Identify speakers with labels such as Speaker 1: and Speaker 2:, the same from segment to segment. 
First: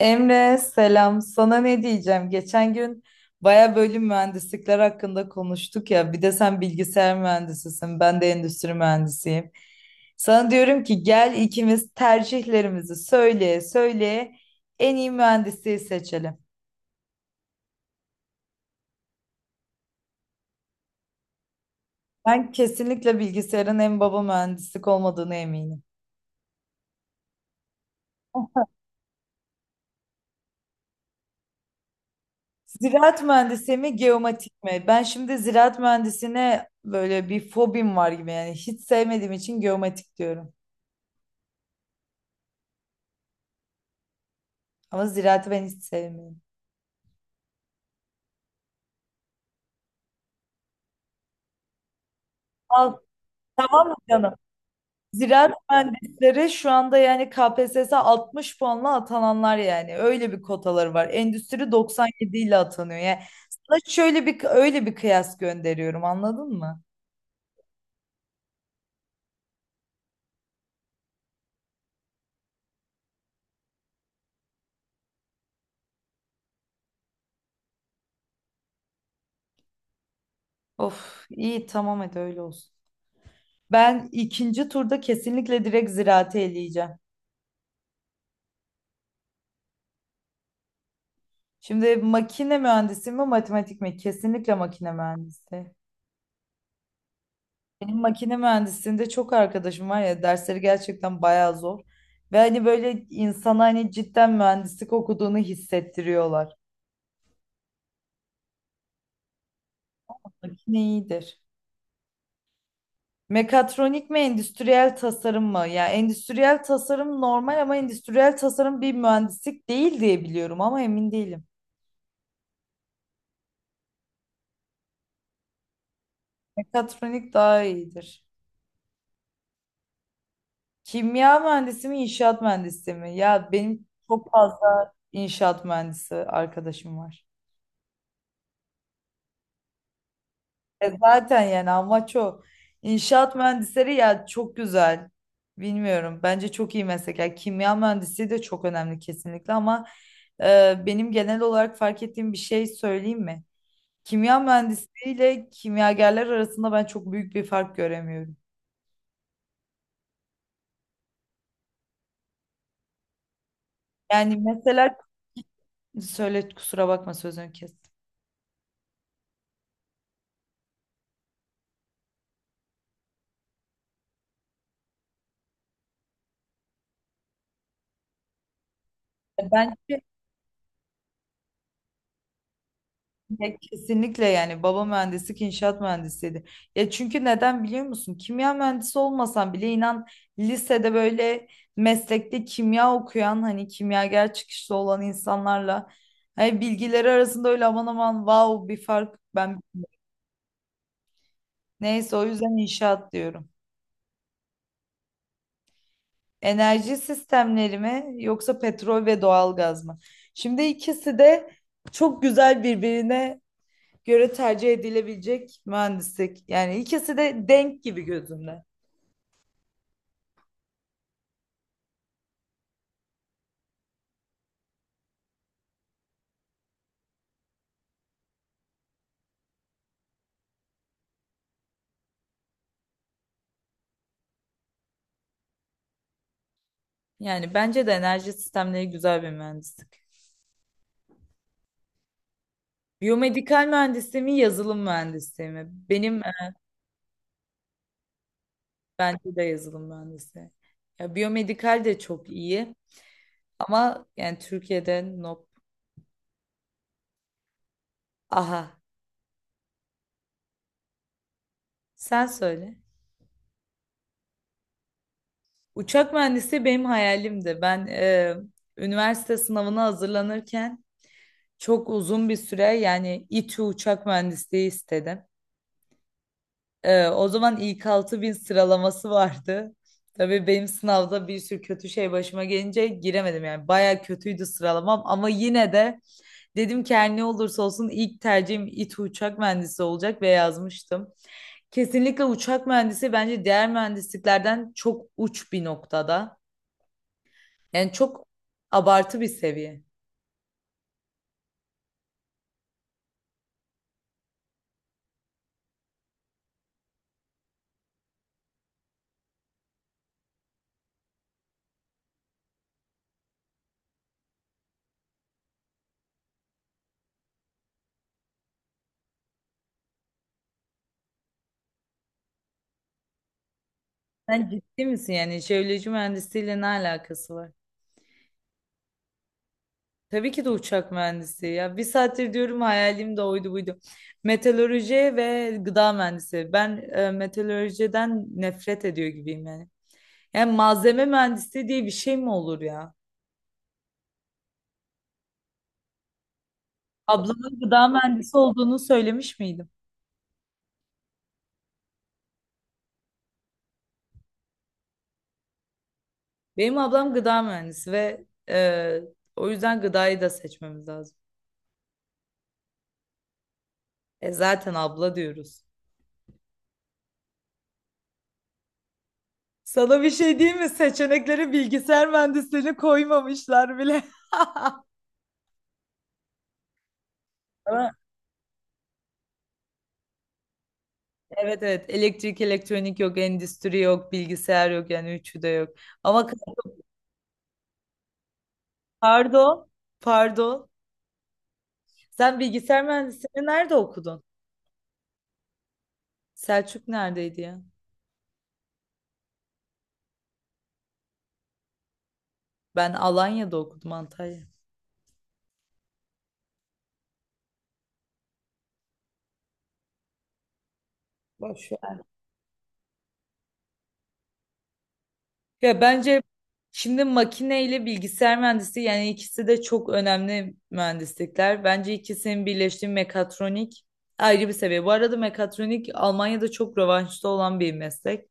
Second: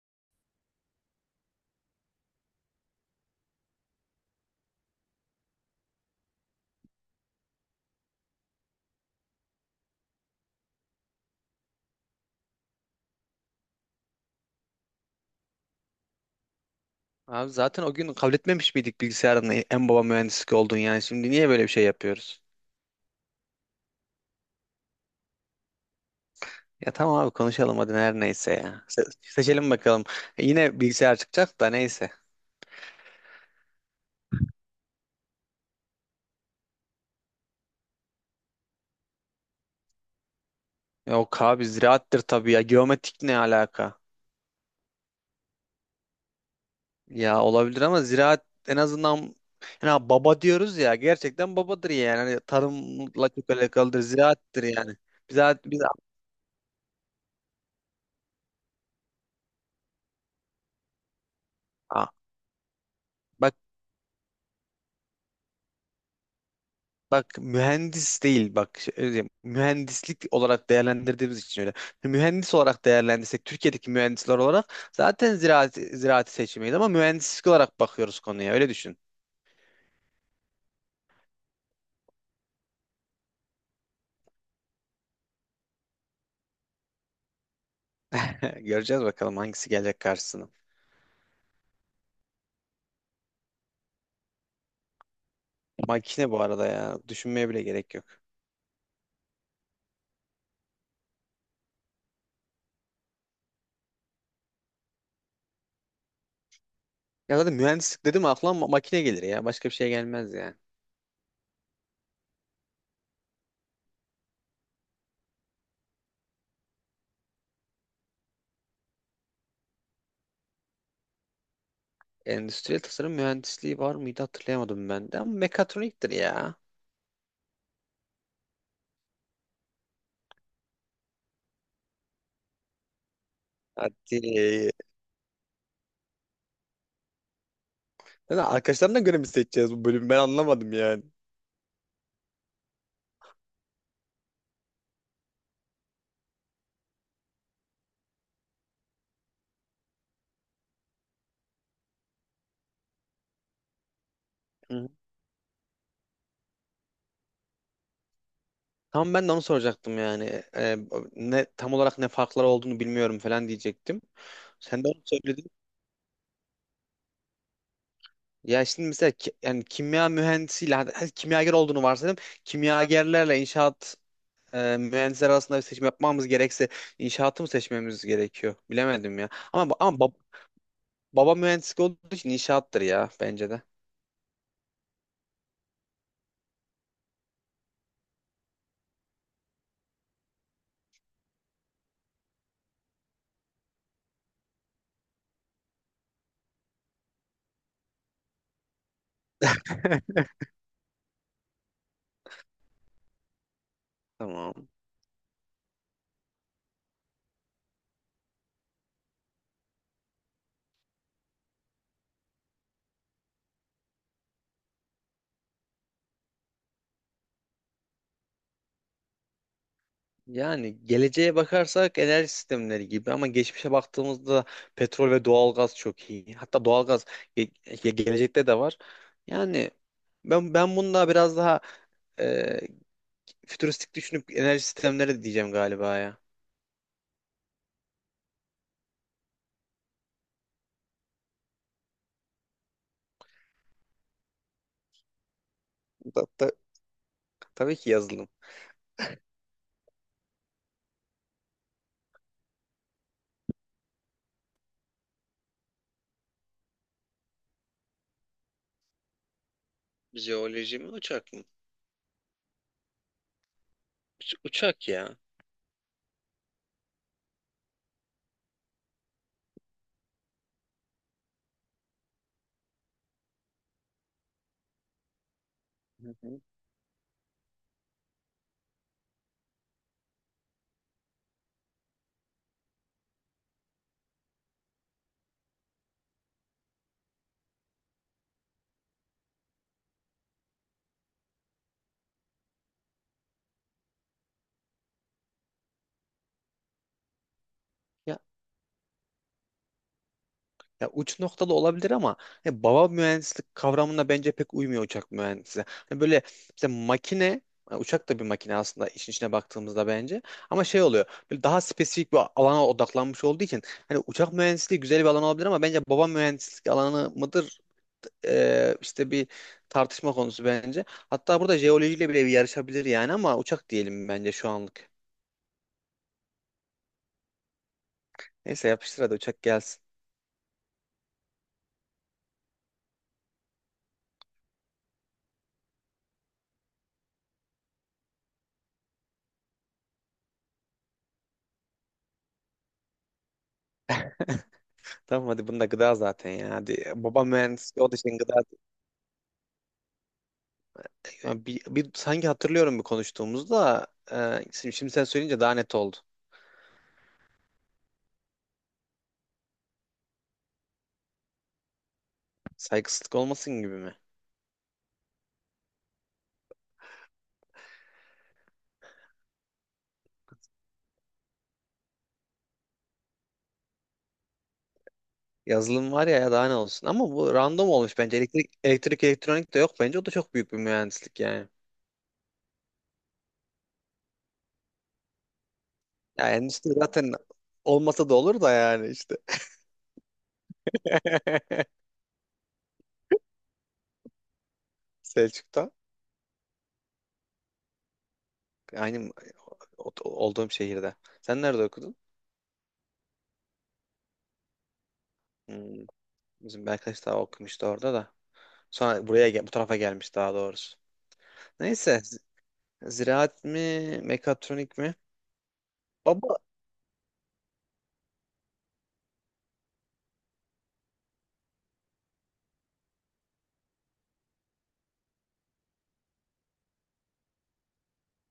Speaker 1: Emre selam. Sana ne diyeceğim? Geçen gün baya bölüm mühendislikler hakkında konuştuk ya. Bir de sen bilgisayar mühendisisin. Ben de endüstri mühendisiyim. Sana diyorum ki gel ikimiz tercihlerimizi söyleye söyleye en iyi mühendisliği seçelim.
Speaker 2: Abi zaten o gün kabul etmemiş miydik bilgisayarın en baba mühendislik olduğunu yani. Şimdi niye böyle bir şey yapıyoruz?
Speaker 1: Ben kesinlikle bilgisayarın en baba mühendislik olmadığını eminim.
Speaker 2: Ya tamam abi konuşalım hadi her neyse ya. Seçelim bakalım. Yine bilgisayar çıkacak da neyse.
Speaker 1: Ziraat mühendisi mi, geomatik mi? Ben şimdi ziraat mühendisine böyle bir fobim var gibi yani hiç sevmediğim için geomatik diyorum.
Speaker 2: Yok abi ziraattır tabii ya. Geometrik ne alaka?
Speaker 1: Ama ziraatı ben hiç sevmiyorum.
Speaker 2: Ya olabilir ama ziraat en azından yani baba diyoruz ya gerçekten babadır yani. Hani
Speaker 1: Al,
Speaker 2: tarımla çok
Speaker 1: tamam mı
Speaker 2: alakalıdır,
Speaker 1: canım?
Speaker 2: ziraattır yani. Biz,
Speaker 1: Ziraat
Speaker 2: biz,
Speaker 1: mühendisleri şu anda yani KPSS 60 puanla atananlar yani. Öyle bir kotaları var. Endüstri
Speaker 2: Aa,
Speaker 1: 97 ile atanıyor. Yani
Speaker 2: bak
Speaker 1: sana şöyle bir öyle bir kıyas gönderiyorum anladın mı?
Speaker 2: Bak mühendis değil, bak öyle diyeyim, mühendislik olarak değerlendirdiğimiz için öyle. Mühendis olarak değerlendirsek Türkiye'deki mühendisler olarak zaten ziraati seçmeyiz ama mühendislik olarak bakıyoruz konuya, öyle düşün.
Speaker 1: Of iyi tamam hadi öyle olsun. Ben ikinci turda kesinlikle direkt ziraate eleyeceğim.
Speaker 2: Göreceğiz bakalım hangisi gelecek karşısına.
Speaker 1: Şimdi makine mühendisi mi matematik mi? Kesinlikle makine mühendisi.
Speaker 2: Makine bu arada ya, düşünmeye bile gerek
Speaker 1: Benim
Speaker 2: yok.
Speaker 1: makine mühendisliğinde çok arkadaşım var ya dersleri gerçekten bayağı zor. Ve hani böyle insana hani cidden mühendislik okuduğunu hissettiriyorlar.
Speaker 2: Ya zaten mühendislik dedim, aklıma makine gelir ya, başka bir şey gelmez ya.
Speaker 1: Makine iyidir. Mekatronik mi endüstriyel tasarım mı? Ya endüstriyel tasarım normal ama endüstriyel tasarım bir mühendislik değil diye biliyorum ama emin değilim.
Speaker 2: Endüstriyel tasarım mühendisliği var mıydı, hatırlayamadım ben de, ama mekatroniktir ya.
Speaker 1: Mekatronik daha iyidir. Kimya mühendisi mi, inşaat mühendisi mi? Ya benim çok
Speaker 2: Hadi.
Speaker 1: fazla inşaat mühendisi arkadaşım var.
Speaker 2: Ya da arkadaşlarına göre mi seçeceğiz bu bölümü, ben anlamadım
Speaker 1: E
Speaker 2: yani.
Speaker 1: zaten yani amaç o. İnşaat mühendisleri ya çok güzel. Bilmiyorum. Bence çok iyi meslek. Yani kimya mühendisliği de çok önemli kesinlikle ama benim genel olarak fark ettiğim bir şey söyleyeyim mi? Kimya mühendisliği ile kimyagerler arasında ben çok büyük bir fark göremiyorum.
Speaker 2: Tam ben de onu soracaktım yani. Ne tam olarak ne farkları olduğunu bilmiyorum falan diyecektim.
Speaker 1: Yani
Speaker 2: Sen de
Speaker 1: mesela
Speaker 2: onu söyledin.
Speaker 1: söyle kusura bakma sözünü kes.
Speaker 2: Ya şimdi mesela yani kimya mühendisiyle hadi, hadi kimyager olduğunu varsayalım. Kimyagerlerle inşaat mühendisler arasında bir seçim yapmamız gerekse inşaatı mı seçmemiz gerekiyor? Bilemedim ya.
Speaker 1: Ben
Speaker 2: Ama baba mühendislik olduğu için inşaattır ya bence
Speaker 1: ya
Speaker 2: de.
Speaker 1: kesinlikle yani baba mühendislik inşaat mühendisiydi. Ya çünkü neden biliyor musun? Kimya mühendisi olmasan bile inan lisede böyle meslekte kimya okuyan hani kimyager çıkışlı olan insanlarla hani bilgileri arasında öyle aman aman wow bir fark ben neyse o yüzden inşaat diyorum.
Speaker 2: Tamam.
Speaker 1: Enerji sistemleri mi yoksa petrol ve doğalgaz mı? Şimdi ikisi de çok güzel birbirine göre tercih edilebilecek mühendislik. Yani ikisi de denk gibi gözümde.
Speaker 2: Yani geleceğe bakarsak enerji sistemleri gibi, ama geçmişe baktığımızda petrol ve doğalgaz çok iyi. Hatta doğalgaz gelecekte de var. Yani ben bununla biraz daha e, fütüristik düşünüp enerji sistemleri diyeceğim galiba ya.
Speaker 1: Yani bence de enerji sistemleri güzel bir mühendislik. Biyomedikal mühendisliği mi, yazılım mühendisliği mi?
Speaker 2: Ta- ta- tabii ki yazılım.
Speaker 1: Bence de yazılım mühendisliği. Ya, biyomedikal de çok iyi ama yani Türkiye'de nop. Aha,
Speaker 2: Jeoloji mi uçak mı?
Speaker 1: sen söyle.
Speaker 2: Uçak ya.
Speaker 1: Uçak mühendisi benim hayalimdi. Üniversite sınavına hazırlanırken çok uzun bir süre yani İTÜ uçak mühendisliği istedim.
Speaker 2: Hı hı.
Speaker 1: O zaman ilk 6.000 sıralaması vardı. Tabii benim sınavda bir sürü kötü şey başıma gelince giremedim yani. Baya kötüydü sıralamam ama yine de dedim ki her ne olursa olsun ilk tercihim İTÜ uçak mühendisi olacak ve yazmıştım. Kesinlikle uçak mühendisi bence diğer mühendisliklerden çok uç bir noktada. Yani çok abartı bir seviye.
Speaker 2: Ya uç noktalı olabilir ama hani baba mühendislik kavramına bence pek uymuyor uçak mühendisi. Hani böyle işte makine, yani uçak da bir makine aslında işin içine baktığımızda bence. Ama şey oluyor. Böyle daha spesifik bir alana odaklanmış olduğu için hani uçak mühendisliği güzel bir alan olabilir, ama bence baba mühendislik alanı mıdır? İşte bir tartışma konusu bence. Hatta burada jeolojiyle bile bir yarışabilir yani, ama uçak diyelim bence
Speaker 1: Sen
Speaker 2: şu
Speaker 1: ciddi
Speaker 2: anlık.
Speaker 1: misin yani jeoloji mühendisliğiyle ne alakası var?
Speaker 2: Neyse yapıştır hadi uçak gelsin.
Speaker 1: Tabii ki de uçak mühendisi. Ya bir saattir diyorum hayalim de oydu buydu. Meteoroloji ve gıda mühendisi. Meteorolojiden nefret ediyor gibiyim yani. Yani malzeme mühendisi diye bir şey mi olur ya?
Speaker 2: Tamam hadi bunda gıda zaten ya. Hadi baba
Speaker 1: Ablamın
Speaker 2: mühendisliği
Speaker 1: gıda
Speaker 2: o da, için gıda.
Speaker 1: mühendisi olduğunu söylemiş miydim?
Speaker 2: Ya bir, sanki hatırlıyorum bir konuştuğumuzda, şimdi sen söyleyince daha net oldu.
Speaker 1: Benim ablam gıda mühendisi ve o yüzden gıdayı da seçmemiz lazım.
Speaker 2: Saygısızlık olmasın gibi mi?
Speaker 1: E zaten abla diyoruz. Sana bir şey diyeyim mi? Seçeneklere bilgisayar mühendisliğini koymamışlar bile.
Speaker 2: Yazılım var ya, ya daha ne olsun. Ama bu random olmuş bence. Elektrik elektronik de yok bence. O da çok büyük bir mühendislik yani.
Speaker 1: Evet evet elektrik elektronik yok endüstri yok bilgisayar yok yani üçü de yok. Ama
Speaker 2: Ya
Speaker 1: k-
Speaker 2: endüstri zaten olmasa da olur da yani işte.
Speaker 1: pardon pardon sen bilgisayar mühendisliğini nerede okudun?
Speaker 2: Selçuk'ta.
Speaker 1: Selçuk neredeydi ya?
Speaker 2: Aynı olduğum şehirde. Sen nerede okudun?
Speaker 1: Ben Alanya'da okudum Antalya.
Speaker 2: Hmm, bizim bir arkadaş daha okumuştu orada da. Sonra buraya bu tarafa gelmiş, daha doğrusu.
Speaker 1: Boş
Speaker 2: Neyse.
Speaker 1: ver.
Speaker 2: Ziraat mi, mekatronik mi?
Speaker 1: Ya bence
Speaker 2: Baba.
Speaker 1: şimdi makine ile bilgisayar mühendisliği yani ikisi de çok önemli mühendislikler. Bence ikisinin birleştiği mekatronik ayrı bir seviye. Bu arada mekatronik Almanya'da çok revaçta olan bir meslek.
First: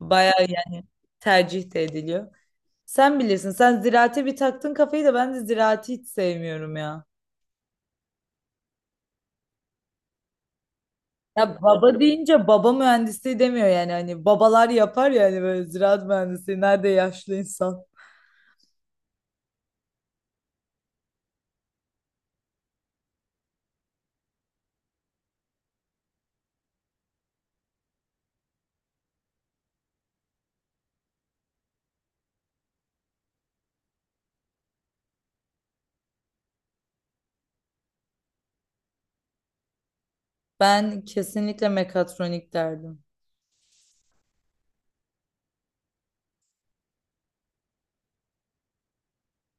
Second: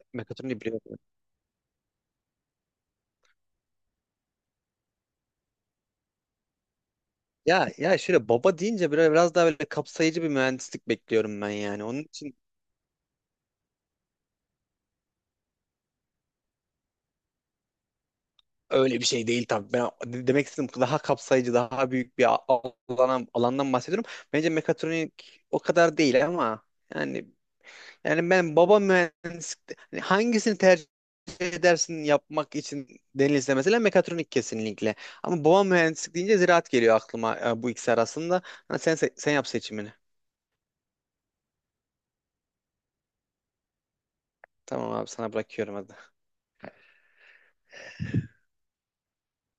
Speaker 1: Bayağı
Speaker 2: Mekatronik
Speaker 1: yani
Speaker 2: biliyorum.
Speaker 1: tercih de ediliyor. Sen bilirsin. Sen ziraate bir taktın kafayı da ben de ziraati hiç sevmiyorum ya.
Speaker 2: Ya ya şöyle baba deyince böyle biraz daha böyle kapsayıcı bir mühendislik bekliyorum ben
Speaker 1: Ya
Speaker 2: yani.
Speaker 1: baba
Speaker 2: Onun için
Speaker 1: deyince baba mühendisliği demiyor yani. Hani babalar yapar ya hani böyle ziraat mühendisliği. Nerede yaşlı insan?
Speaker 2: öyle bir şey değil tabii. Ben demek istedim daha kapsayıcı, daha büyük bir alandan bahsediyorum. Bence mekatronik o kadar değil ama yani yani ben baba mühendislik hani hangisini tercih edersin yapmak için denilse, mesela mekatronik kesinlikle. Ama baba mühendislik deyince ziraat geliyor aklıma, bu ikisi arasında. Ha, sen yap seçimini.
Speaker 1: Ben kesinlikle mekatronik derdim.
Speaker 2: Tamam abi, sana bırakıyorum hadi.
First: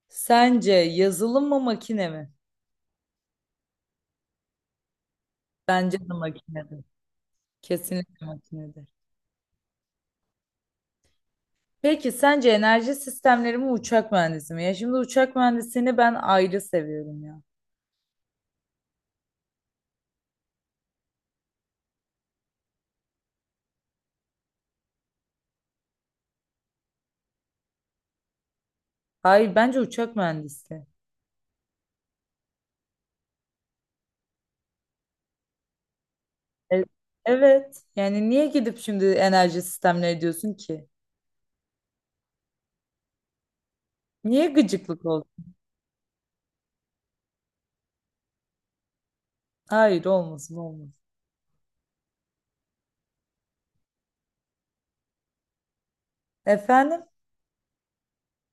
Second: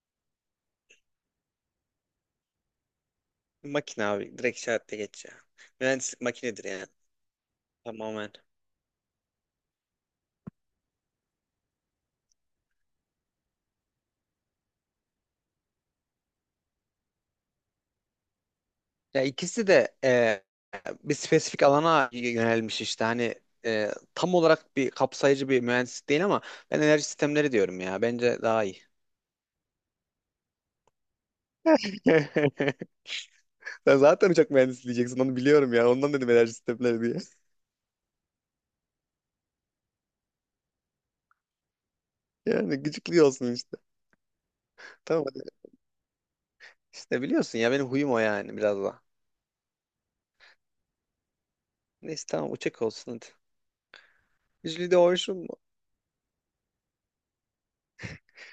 Speaker 1: Sence yazılım mı makine mi?
Speaker 2: Makine abi. Direkt işaretle geç ya.
Speaker 1: Bence de
Speaker 2: Mühendislik makinedir
Speaker 1: makinedir.
Speaker 2: yani.
Speaker 1: Kesinlikle
Speaker 2: Tamamen.
Speaker 1: makinedir. Peki sence enerji sistemleri mi uçak mühendisi mi? Ya şimdi uçak mühendisini ben ayrı seviyorum ya.
Speaker 2: Ya ikisi de bir spesifik alana yönelmiş işte hani e, tam olarak bir kapsayıcı bir mühendislik değil, ama ben enerji sistemleri diyorum ya, bence daha iyi.
Speaker 1: Hayır bence uçak mühendisi.
Speaker 2: Sen zaten uçak mühendisi diyeceksin onu biliyorum ya. Ondan dedim enerji
Speaker 1: E-
Speaker 2: sistemleri diye.
Speaker 1: evet. Yani niye gidip şimdi enerji sistemleri diyorsun ki?
Speaker 2: Yani gıcıklıyorsun işte.
Speaker 1: Niye gıcıklık oldu?
Speaker 2: Tamam hadi. İşte biliyorsun ya benim huyum o, yani biraz da.
Speaker 1: Hayır olmasın olmasın.
Speaker 2: Neyse tamam uçak olsun hadi. Jüli de olsun mu?
Speaker 1: Efendim?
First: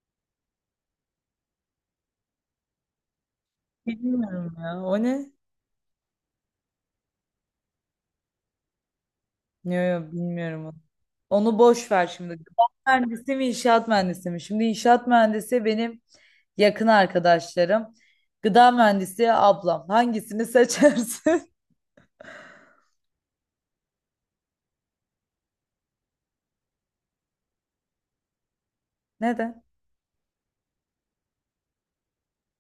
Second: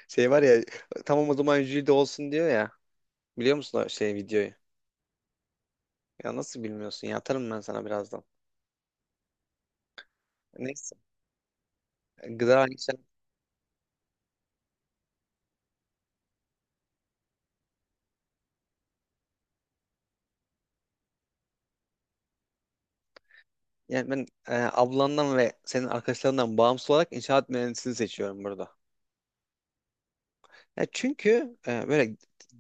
Speaker 2: Şey var ya, tamam o zaman jüri de olsun diyor ya. Biliyor musun o şey videoyu?
Speaker 1: Bilmiyorum ya. O ne?
Speaker 2: Ya nasıl bilmiyorsun ya? Atarım ben sana birazdan.
Speaker 1: Yok yok bilmiyorum onu.
Speaker 2: Neyse.
Speaker 1: Onu boş ver şimdi. Gıda
Speaker 2: Gıda inşaat.
Speaker 1: mühendisi mi inşaat mühendisi mi? Şimdi inşaat mühendisi benim yakın arkadaşlarım. Gıda mühendisi ablam. Hangisini seçersin?
Speaker 2: Yani ben, ablandan ve senin arkadaşlarından bağımsız olarak inşaat mühendisliğini seçiyorum burada.
Speaker 1: Neden?
Speaker 2: Ya çünkü böyle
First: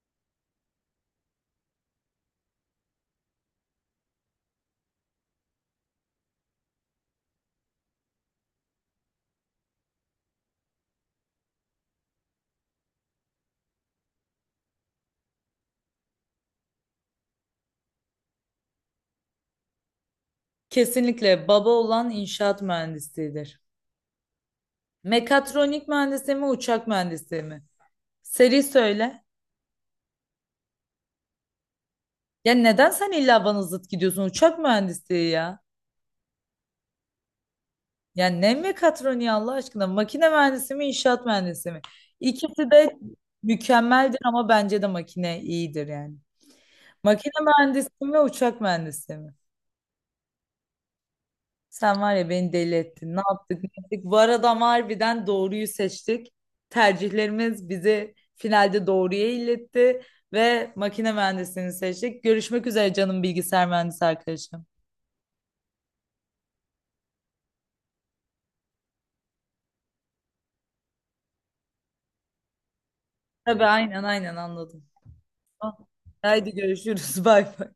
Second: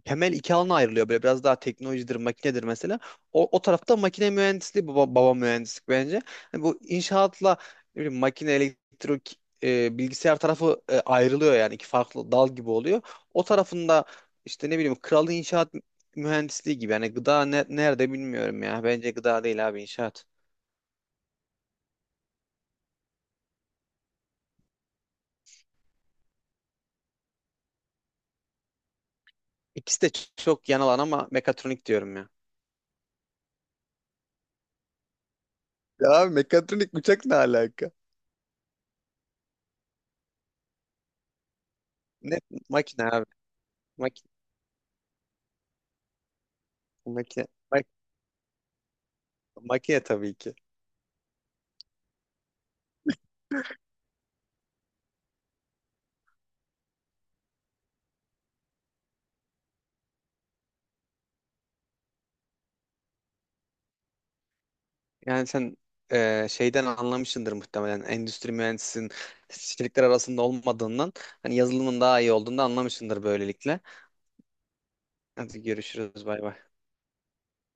Speaker 2: temel iki alana ayrılıyor. Böyle biraz daha teknolojidir, makinedir mesela. O tarafta makine mühendisliği, baba mühendislik bence. Hani bu inşaatla ne bileyim, makine, elektrik, bilgisayar tarafı ayrılıyor yani iki farklı dal gibi oluyor. O tarafında işte ne bileyim kralı inşaat mühendisliği gibi. Yani gıda nerede bilmiyorum ya. Bence gıda değil abi, inşaat.
Speaker 1: Kesinlikle baba olan inşaat mühendisidir. Mekatronik mühendisi mi, uçak mühendisi mi? Seri söyle.
Speaker 2: İkisi de çok yan alan, ama mekatronik diyorum ya.
Speaker 1: Ya neden sen illa bana zıt gidiyorsun? Uçak mühendisliği ya.
Speaker 2: Ya abi mekatronik uçak ne alaka?
Speaker 1: Ya ne mekatroniği Allah aşkına? Makine mühendisi mi, inşaat mühendisi mi?
Speaker 2: Ne
Speaker 1: İkisi de
Speaker 2: makine abi?
Speaker 1: mükemmeldir
Speaker 2: Makine,
Speaker 1: ama bence de makine iyidir yani. Makine
Speaker 2: makine.
Speaker 1: mühendisi mi, uçak mühendisi mi?
Speaker 2: Makine tabii ki.
Speaker 1: Sen var ya beni deli ettin. Ne yaptık ne ettik. Bu arada ama harbiden doğruyu seçtik. Tercihlerimiz bizi finalde doğruya iletti ve makine mühendisliğini seçtik. Görüşmek üzere canım bilgisayar mühendisi arkadaşım.
Speaker 2: Yani sen şeyden anlamışsındır muhtemelen. Endüstri mühendisinin şirketler arasında olmadığından, hani yazılımın daha iyi olduğunu da anlamışsındır
Speaker 1: Tabii
Speaker 2: böylelikle.
Speaker 1: aynen aynen anladım.
Speaker 2: Hadi görüşürüz. Bay
Speaker 1: Haydi
Speaker 2: bay.
Speaker 1: görüşürüz. Bay bay.